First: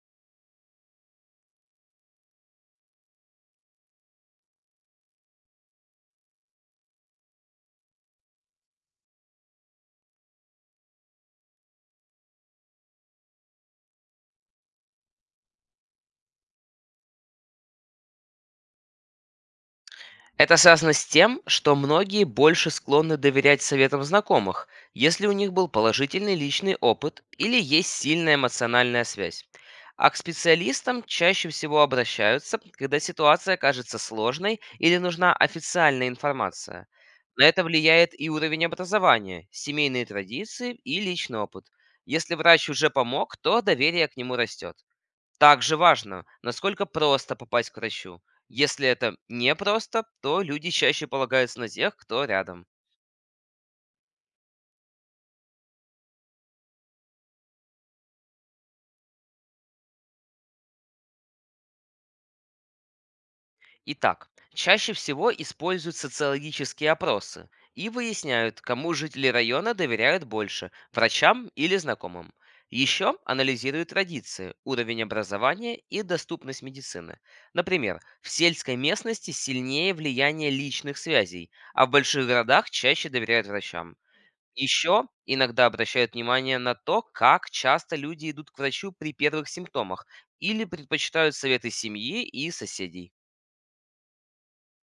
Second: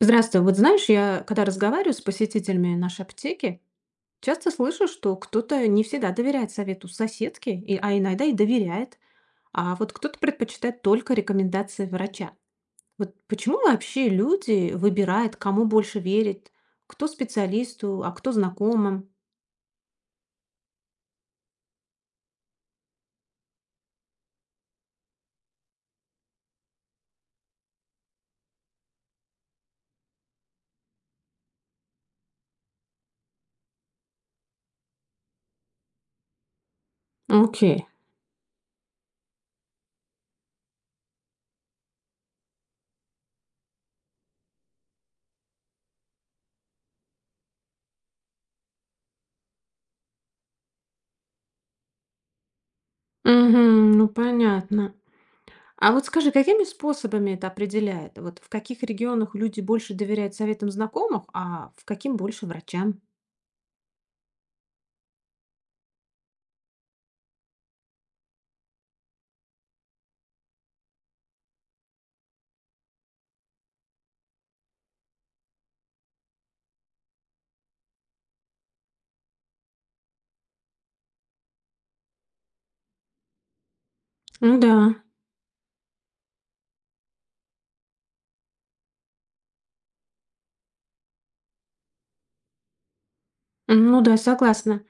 Здравствуй. Вот знаешь, я когда разговариваю с посетителями нашей аптеки, часто слышу, что кто-то не всегда доверяет совету соседки, а иногда и доверяет, а вот кто-то предпочитает только рекомендации врача. Вот почему вообще люди выбирают, кому больше верить, кто специалисту, а кто знакомым? Это связано с тем, что многие больше склонны доверять советам знакомых, если у них был положительный личный опыт или есть сильная эмоциональная связь. А к специалистам чаще всего обращаются, когда ситуация кажется сложной или нужна официальная информация. На это Окей. влияет и уровень образования, семейные традиции и личный опыт. Если врач уже помог, то доверие к нему растет. Также важно, насколько просто попасть к врачу. Если это непросто, то люди чаще полагаются на тех, кто рядом. Мгм, ну понятно. А вот скажи, какими способами это определяет? Вот в каких регионах люди больше доверяют советам знакомых, а в каким больше врачам? Итак, чаще всего используют социологические опросы и выясняют, кому жители района доверяют больше– врачам или знакомым. Еще анализируют традиции, уровень образования и доступность медицины. Например, в сельской местности сильнее влияние личных связей, а в больших городах чаще доверяют врачам. Ну да. Еще иногда обращают внимание на то, как часто люди идут к врачу при первых симптомах или предпочитают советы семьи и соседей. Ну да, согласна.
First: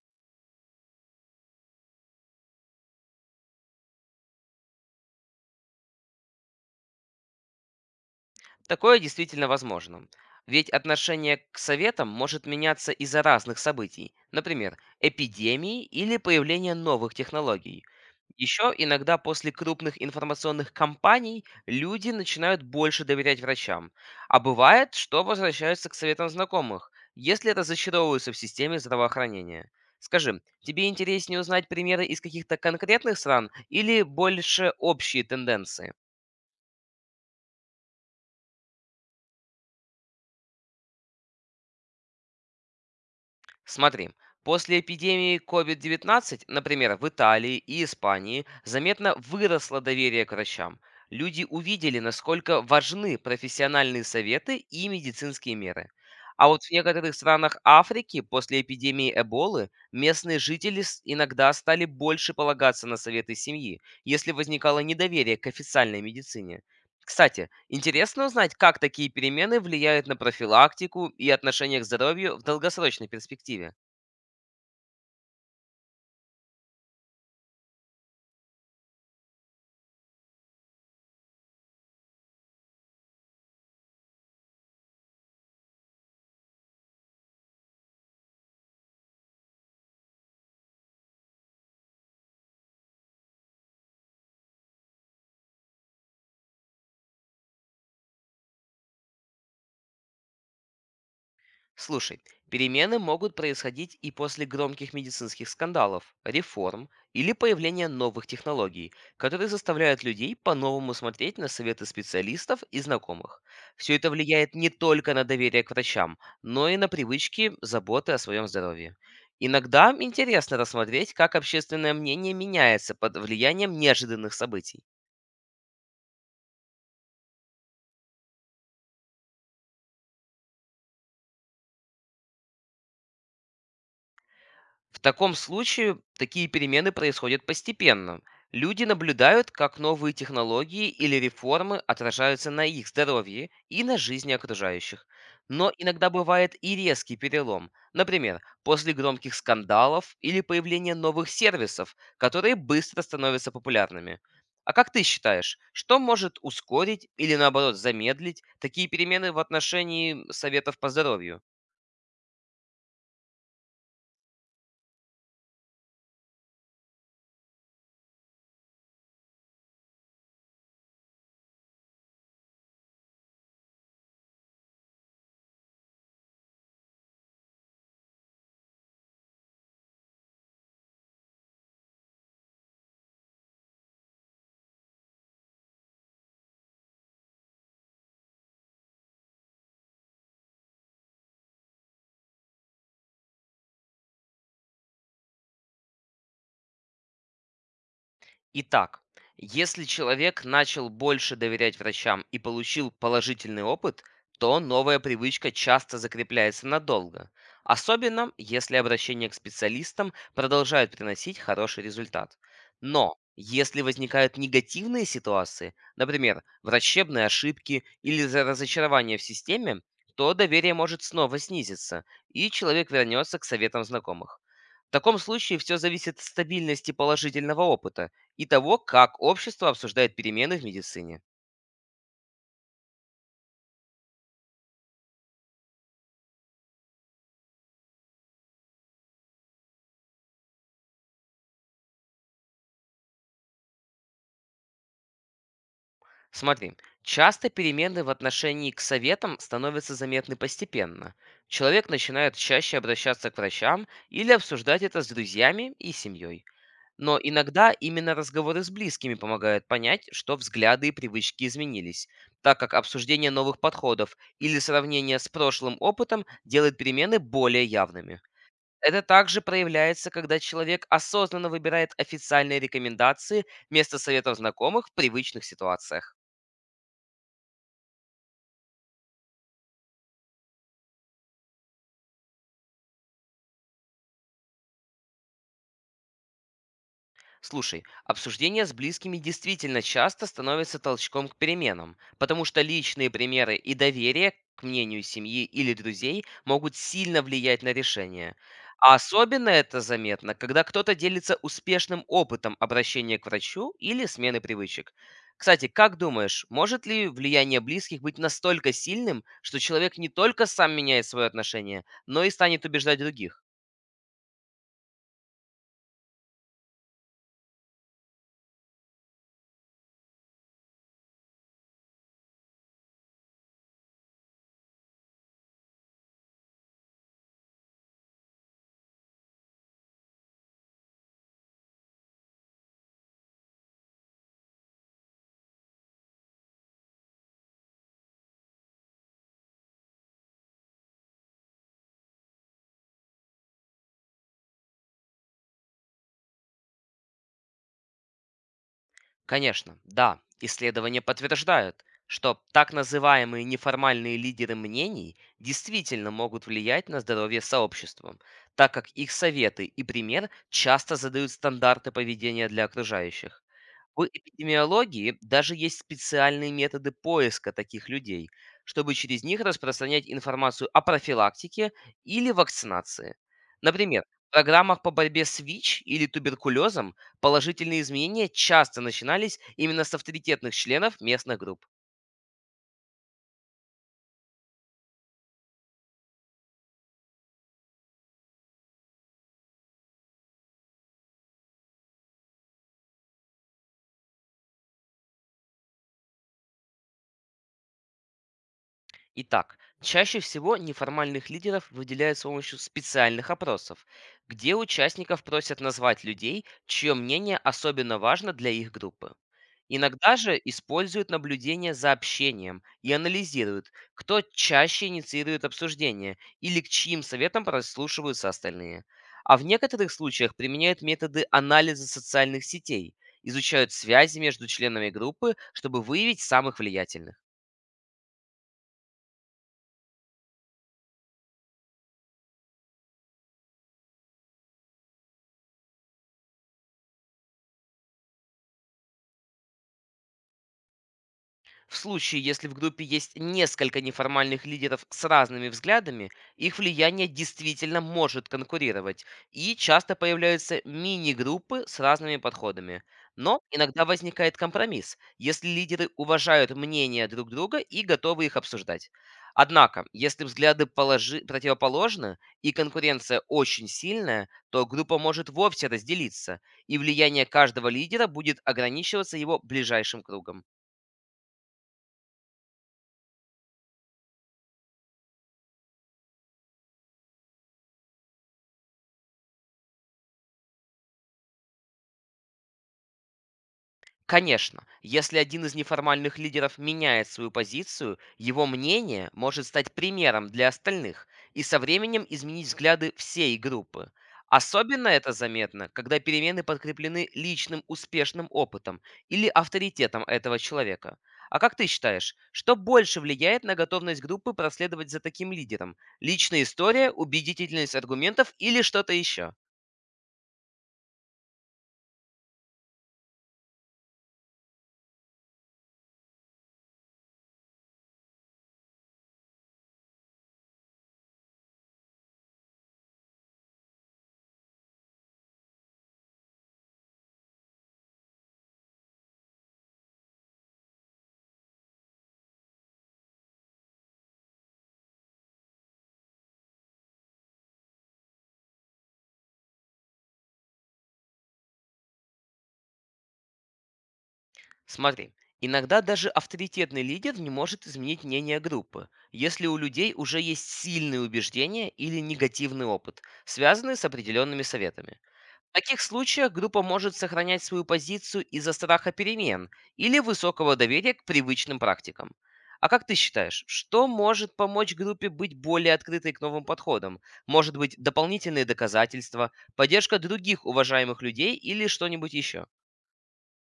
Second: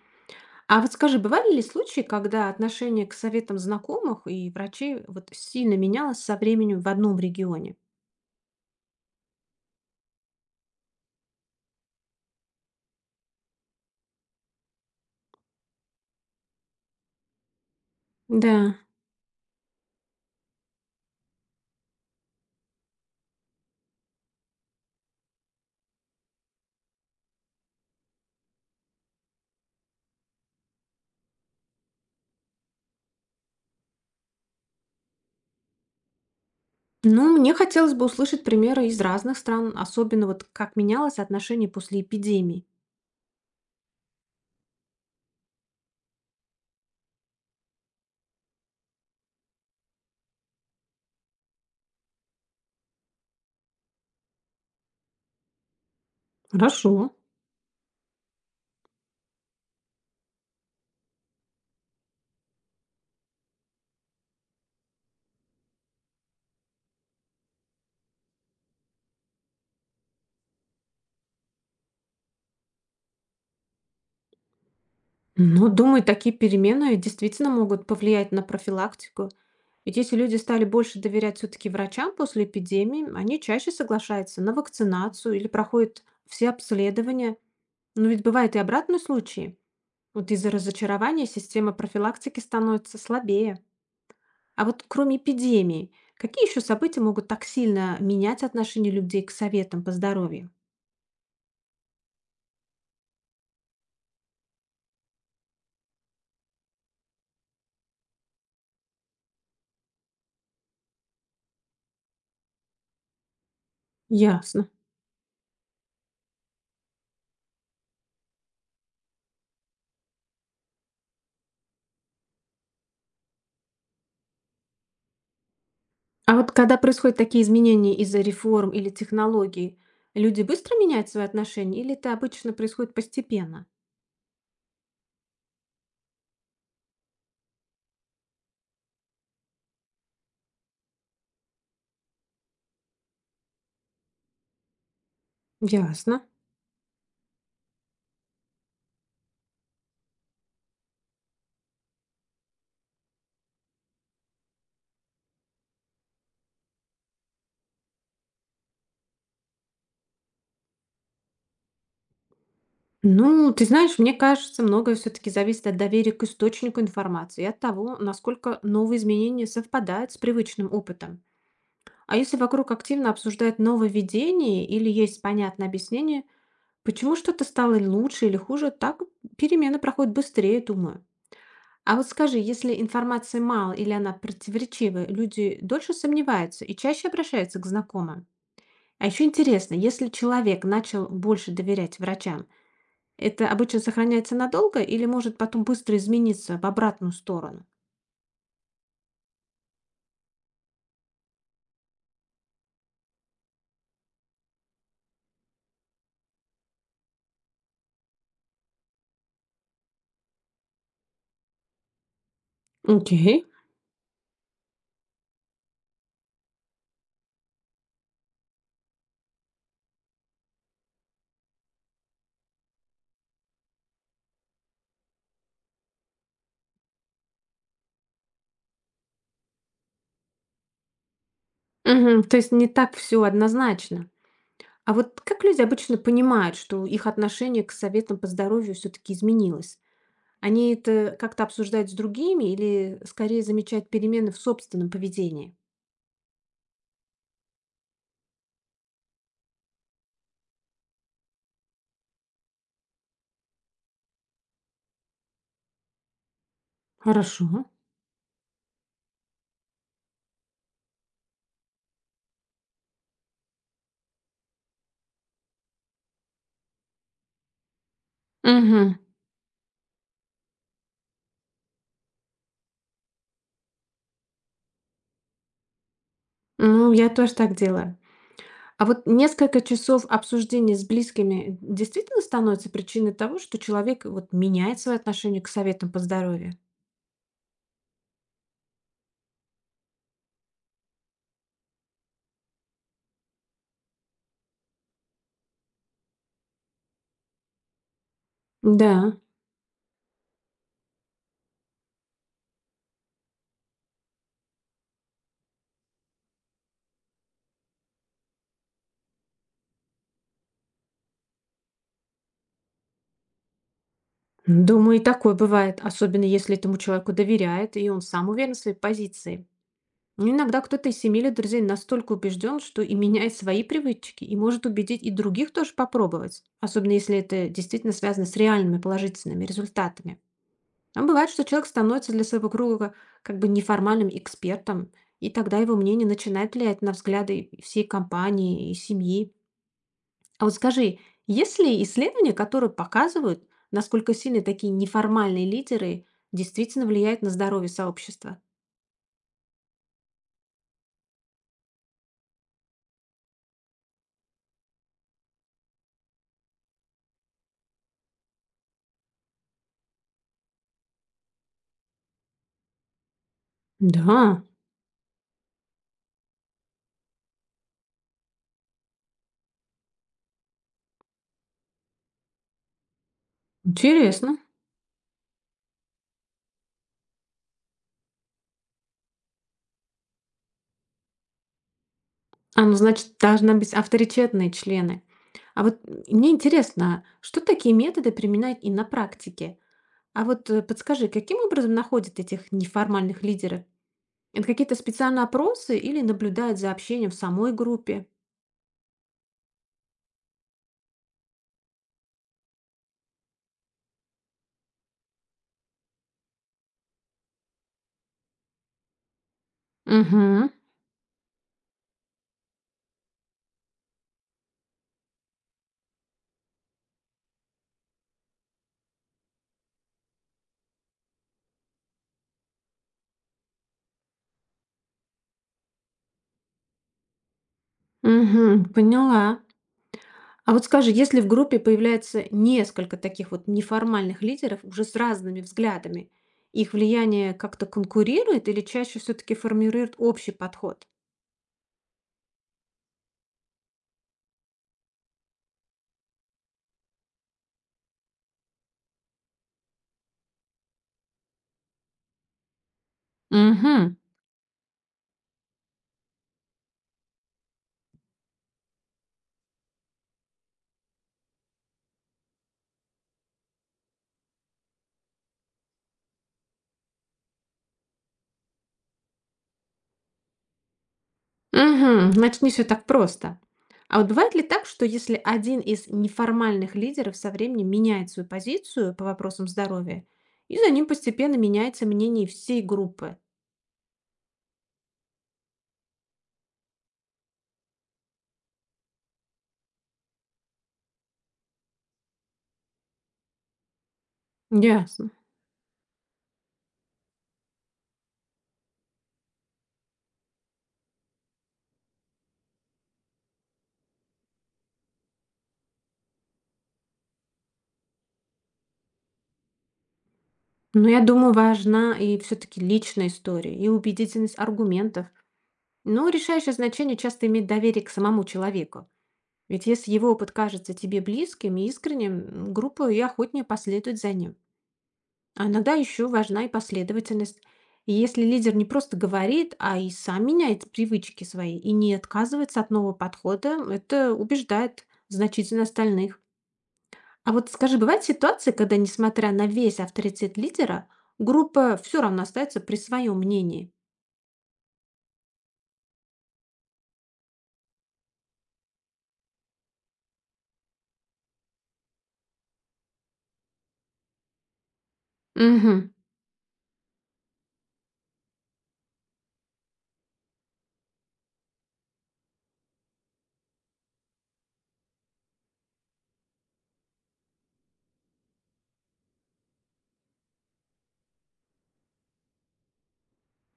А вот скажи, бывали ли случаи, когда отношение к советам знакомых и врачей вот сильно менялось со временем в одном регионе? Такое действительно возможно. Ведь отношение к советам может меняться из-за разных событий, например, эпидемии или появления новых технологий. Еще Да. иногда после крупных информационных кампаний люди начинают больше доверять врачам. А бывает, что возвращаются к советам знакомых, если разочаровываются в системе здравоохранения. Скажи, тебе интереснее узнать примеры из каких-то конкретных стран или больше общие тенденции? Ну, мне хотелось бы услышать примеры из разных стран, особенно вот как менялось отношение после эпидемии. Смотри, после эпидемии COVID-19, например, в Италии и Испании, заметно выросло доверие к врачам. Люди увидели, насколько важны профессиональные советы и медицинские меры. А вот в Хорошо. некоторых странах Африки после эпидемии Эболы местные жители иногда стали больше полагаться на советы семьи, если возникало недоверие к официальной медицине. Кстати, интересно узнать, как такие перемены влияют на профилактику и отношение к здоровью в долгосрочной перспективе. Но, думаю, такие перемены действительно могут повлиять на профилактику. Ведь если люди стали больше доверять все-таки врачам после эпидемии, они чаще соглашаются на вакцинацию или проходят все обследования. Но ведь бывают и обратные случаи. Вот из-за разочарования система профилактики становится слабее. А вот кроме эпидемии, какие еще события могут так сильно менять отношение людей к советам по здоровью? Слушай, перемены могут происходить и после громких медицинских скандалов, реформ или появления новых технологий, которые заставляют людей по-новому смотреть на советы специалистов и знакомых. Все это влияет Ясно. не только на доверие к врачам, но и на привычки заботы о своем здоровье. Иногда интересно рассмотреть, как общественное мнение меняется под влиянием неожиданных событий. А вот когда происходят такие изменения из-за реформ или технологий, люди быстро меняют свои отношения или это обычно происходит постепенно? В таком случае такие перемены происходят постепенно. Люди наблюдают, как новые технологии или реформы отражаются на их здоровье и на жизни окружающих. Но иногда Ясно. бывает и резкий перелом. Например, после громких скандалов или появления новых сервисов, которые быстро становятся популярными. А как ты считаешь, что может ускорить или наоборот замедлить такие перемены в отношении советов по здоровью? Ну, ты знаешь, мне кажется, многое все-таки зависит от доверия к источнику информации и от того, насколько новые изменения совпадают с привычным опытом. А если вокруг активно обсуждают нововведение или есть понятное объяснение, почему что-то стало лучше или хуже, так перемены проходят быстрее, думаю. А вот скажи, если информации мало или она противоречивая, люди дольше сомневаются и чаще обращаются к знакомым. А еще интересно, если человек начал больше доверять врачам, это обычно сохраняется надолго или может потом быстро измениться в обратную сторону? Итак, если человек начал больше доверять врачам и получил положительный опыт, то новая привычка часто закрепляется надолго, особенно если обращение к специалистам продолжает приносить хороший результат. Но Окей. если возникают негативные ситуации, например, врачебные ошибки или разочарование в системе, то доверие может снова снизиться, и человек вернется к советам знакомых. В таком случае все зависит от стабильности положительного опыта и того, как общество обсуждает перемены в медицине. Мгм, то есть не так все однозначно. А вот как люди обычно понимают, что их отношение к советам по здоровью все-таки изменилось? Они это как-то обсуждают с другими или скорее замечают перемены в собственном поведении? Смотри, часто перемены в отношении к советам становятся заметны постепенно. Человек начинает чаще обращаться к врачам или обсуждать это с друзьями и семьей. Но Хорошо. иногда именно разговоры с близкими помогают понять, что взгляды и привычки изменились, так как обсуждение новых подходов или сравнение с прошлым опытом делает перемены более явными. Угу. Это также проявляется, когда человек осознанно выбирает официальные рекомендации вместо советов знакомых в привычных ситуациях. Ну, я тоже так делаю. А вот несколько часов обсуждения с близкими действительно становится причиной того, что человек вот меняет свое отношение к советам по здоровью? Слушай, обсуждение с близкими действительно часто становится толчком к переменам, потому что личные примеры и доверие к мнению семьи или друзей могут сильно влиять на решение. Да, А особенно это заметно, когда кто-то делится успешным опытом обращения к врачу или смены привычек. Кстати, как думаешь, может ли влияние близких быть настолько сильным, что человек не только сам меняет свое отношение, но и станет убеждать других? думаю, и такое бывает, особенно если этому человеку доверяет, и он сам уверен в своей позиции. Ну, иногда кто-то из семьи или друзей настолько убежден, что и меняет свои привычки, и может убедить и других тоже попробовать, особенно если это действительно связано с реальными положительными результатами. А бывает, что человек становится для своего круга как бы неформальным экспертом, и тогда его мнение начинает влиять на взгляды и всей компании и семьи. А вот скажи, есть ли исследования, которые показывают, насколько сильно такие неформальные лидеры действительно влияют на здоровье сообщества? Конечно, да, исследования подтверждают, что так называемые неформальные лидеры мнений действительно могут влиять на здоровье сообщества, так как их советы и пример часто задают стандарты поведения для окружающих. В Да, эпидемиологии даже есть специальные методы поиска таких людей, чтобы через них распространять информацию о профилактике или вакцинации. Например, в интересно. программах по борьбе с ВИЧ или туберкулезом положительные изменения часто начинались именно с авторитетных членов местных групп. А, ну, значит, должны быть авторитетные члены. А вот мне интересно, что такие методы применяют и на практике? А вот подскажи, каким образом находят этих неформальных лидеров? Это какие-то специальные опросы или наблюдают за общением в самой группе? Итак, чаще всего неформальных лидеров выделяют с помощью специальных опросов, где участников просят назвать людей, чье мнение особенно важно для их группы. Иногда же Угу, используют наблюдение за общением и анализируют, кто чаще инициирует обсуждение или к чьим советам прослушиваются остальные. А в некоторых случаях применяют методы анализа социальных сетей, изучают связи между членами группы, чтобы выявить самых влиятельных. угу, поняла. А вот скажи, если в группе появляется несколько таких вот неформальных лидеров уже с разными взглядами, их влияние как-то конкурирует или чаще все-таки формирует общий подход? В случае, если в группе есть несколько неформальных лидеров с разными взглядами, их влияние действительно может конкурировать, и часто появляются мини-группы с разными подходами. Но иногда Угу. возникает компромисс, если лидеры уважают мнения друг друга и готовы их обсуждать. Однако, если взгляды противоположны и конкуренция очень сильная, то группа может вовсе разделиться, и влияние каждого лидера будет ограничиваться его ближайшим кругом. Мгм. Значит, не все так просто. А вот бывает ли так, что если один из неформальных лидеров со временем меняет свою позицию по вопросам здоровья, и за ним постепенно меняется мнение всей группы? Конечно, если один из неформальных лидеров меняет свою позицию, его мнение может стать примером для остальных и со временем изменить взгляды всей группы. Особенно Ясно. это заметно, когда перемены подкреплены личным успешным опытом или авторитетом этого человека. А как ты считаешь, что больше влияет на готовность группы проследовать за таким лидером? Личная история, убедительность аргументов или что-то еще? Но я думаю, важна и все-таки личная история, и убедительность аргументов. Но решающее значение часто имеет доверие к самому человеку. Ведь если его опыт кажется тебе близким и искренним, группа и охотнее последует за ним. А иногда еще важна и последовательность. И если лидер не просто говорит, а и сам меняет привычки свои и не отказывается от нового подхода, это убеждает значительно остальных. А вот скажи, бывают ситуации, когда, несмотря на весь авторитет лидера, группа все равно остается при своем мнении? Смотри, иногда даже авторитетный лидер не может изменить мнение группы, если у людей уже есть сильные убеждения или негативный опыт, связанные с определенными советами. В Мгм. таких случаях группа может сохранять свою позицию из-за страха перемен или высокого доверия к привычным практикам. А как ты считаешь, что может помочь группе быть более открытой к новым подходам? Может быть, дополнительные доказательства, поддержка других уважаемых людей или что-нибудь еще?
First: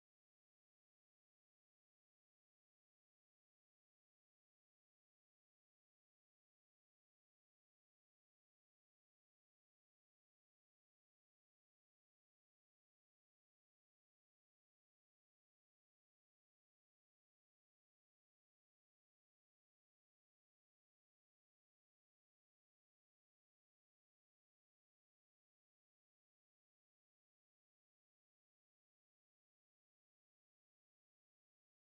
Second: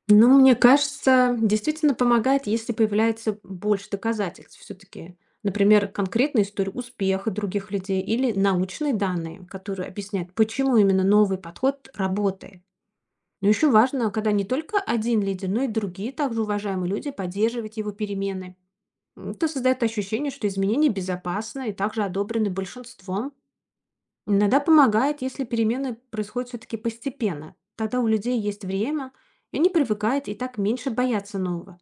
Ну, мне кажется, действительно помогает, если появляется больше доказательств все-таки. Например, конкретная история успеха других людей или научные данные, которые объясняют, почему именно новый подход работает. Но еще важно, когда не только один лидер, но и другие также уважаемые люди поддерживают его перемены. Это создает ощущение, что изменения безопасны и также одобрены большинством. Иногда помогает, если перемены происходят все-таки постепенно. Тогда у людей есть время, и они привыкают и так меньше боятся нового.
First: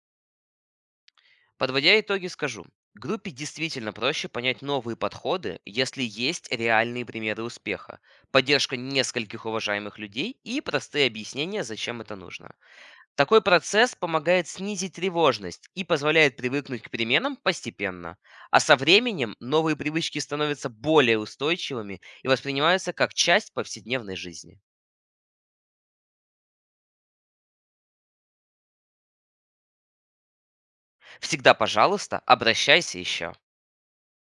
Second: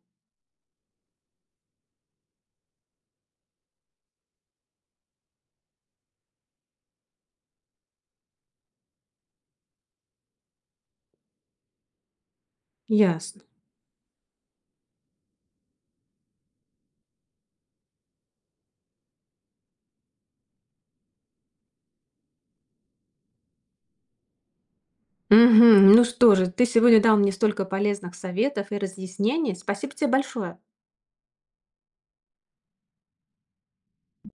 Подводя итоги, скажу. Группе действительно проще понять новые подходы, если есть реальные примеры успеха, поддержка нескольких уважаемых людей и простые объяснения, зачем это нужно. Ясно. Такой процесс помогает снизить тревожность и позволяет привыкнуть к переменам постепенно. А со временем новые привычки становятся более устойчивыми и воспринимаются как часть повседневной жизни. Мгм. Ну что же, ты сегодня дал мне столько полезных советов и разъяснений. Спасибо тебе большое. Всегда, пожалуйста, обращайся еще.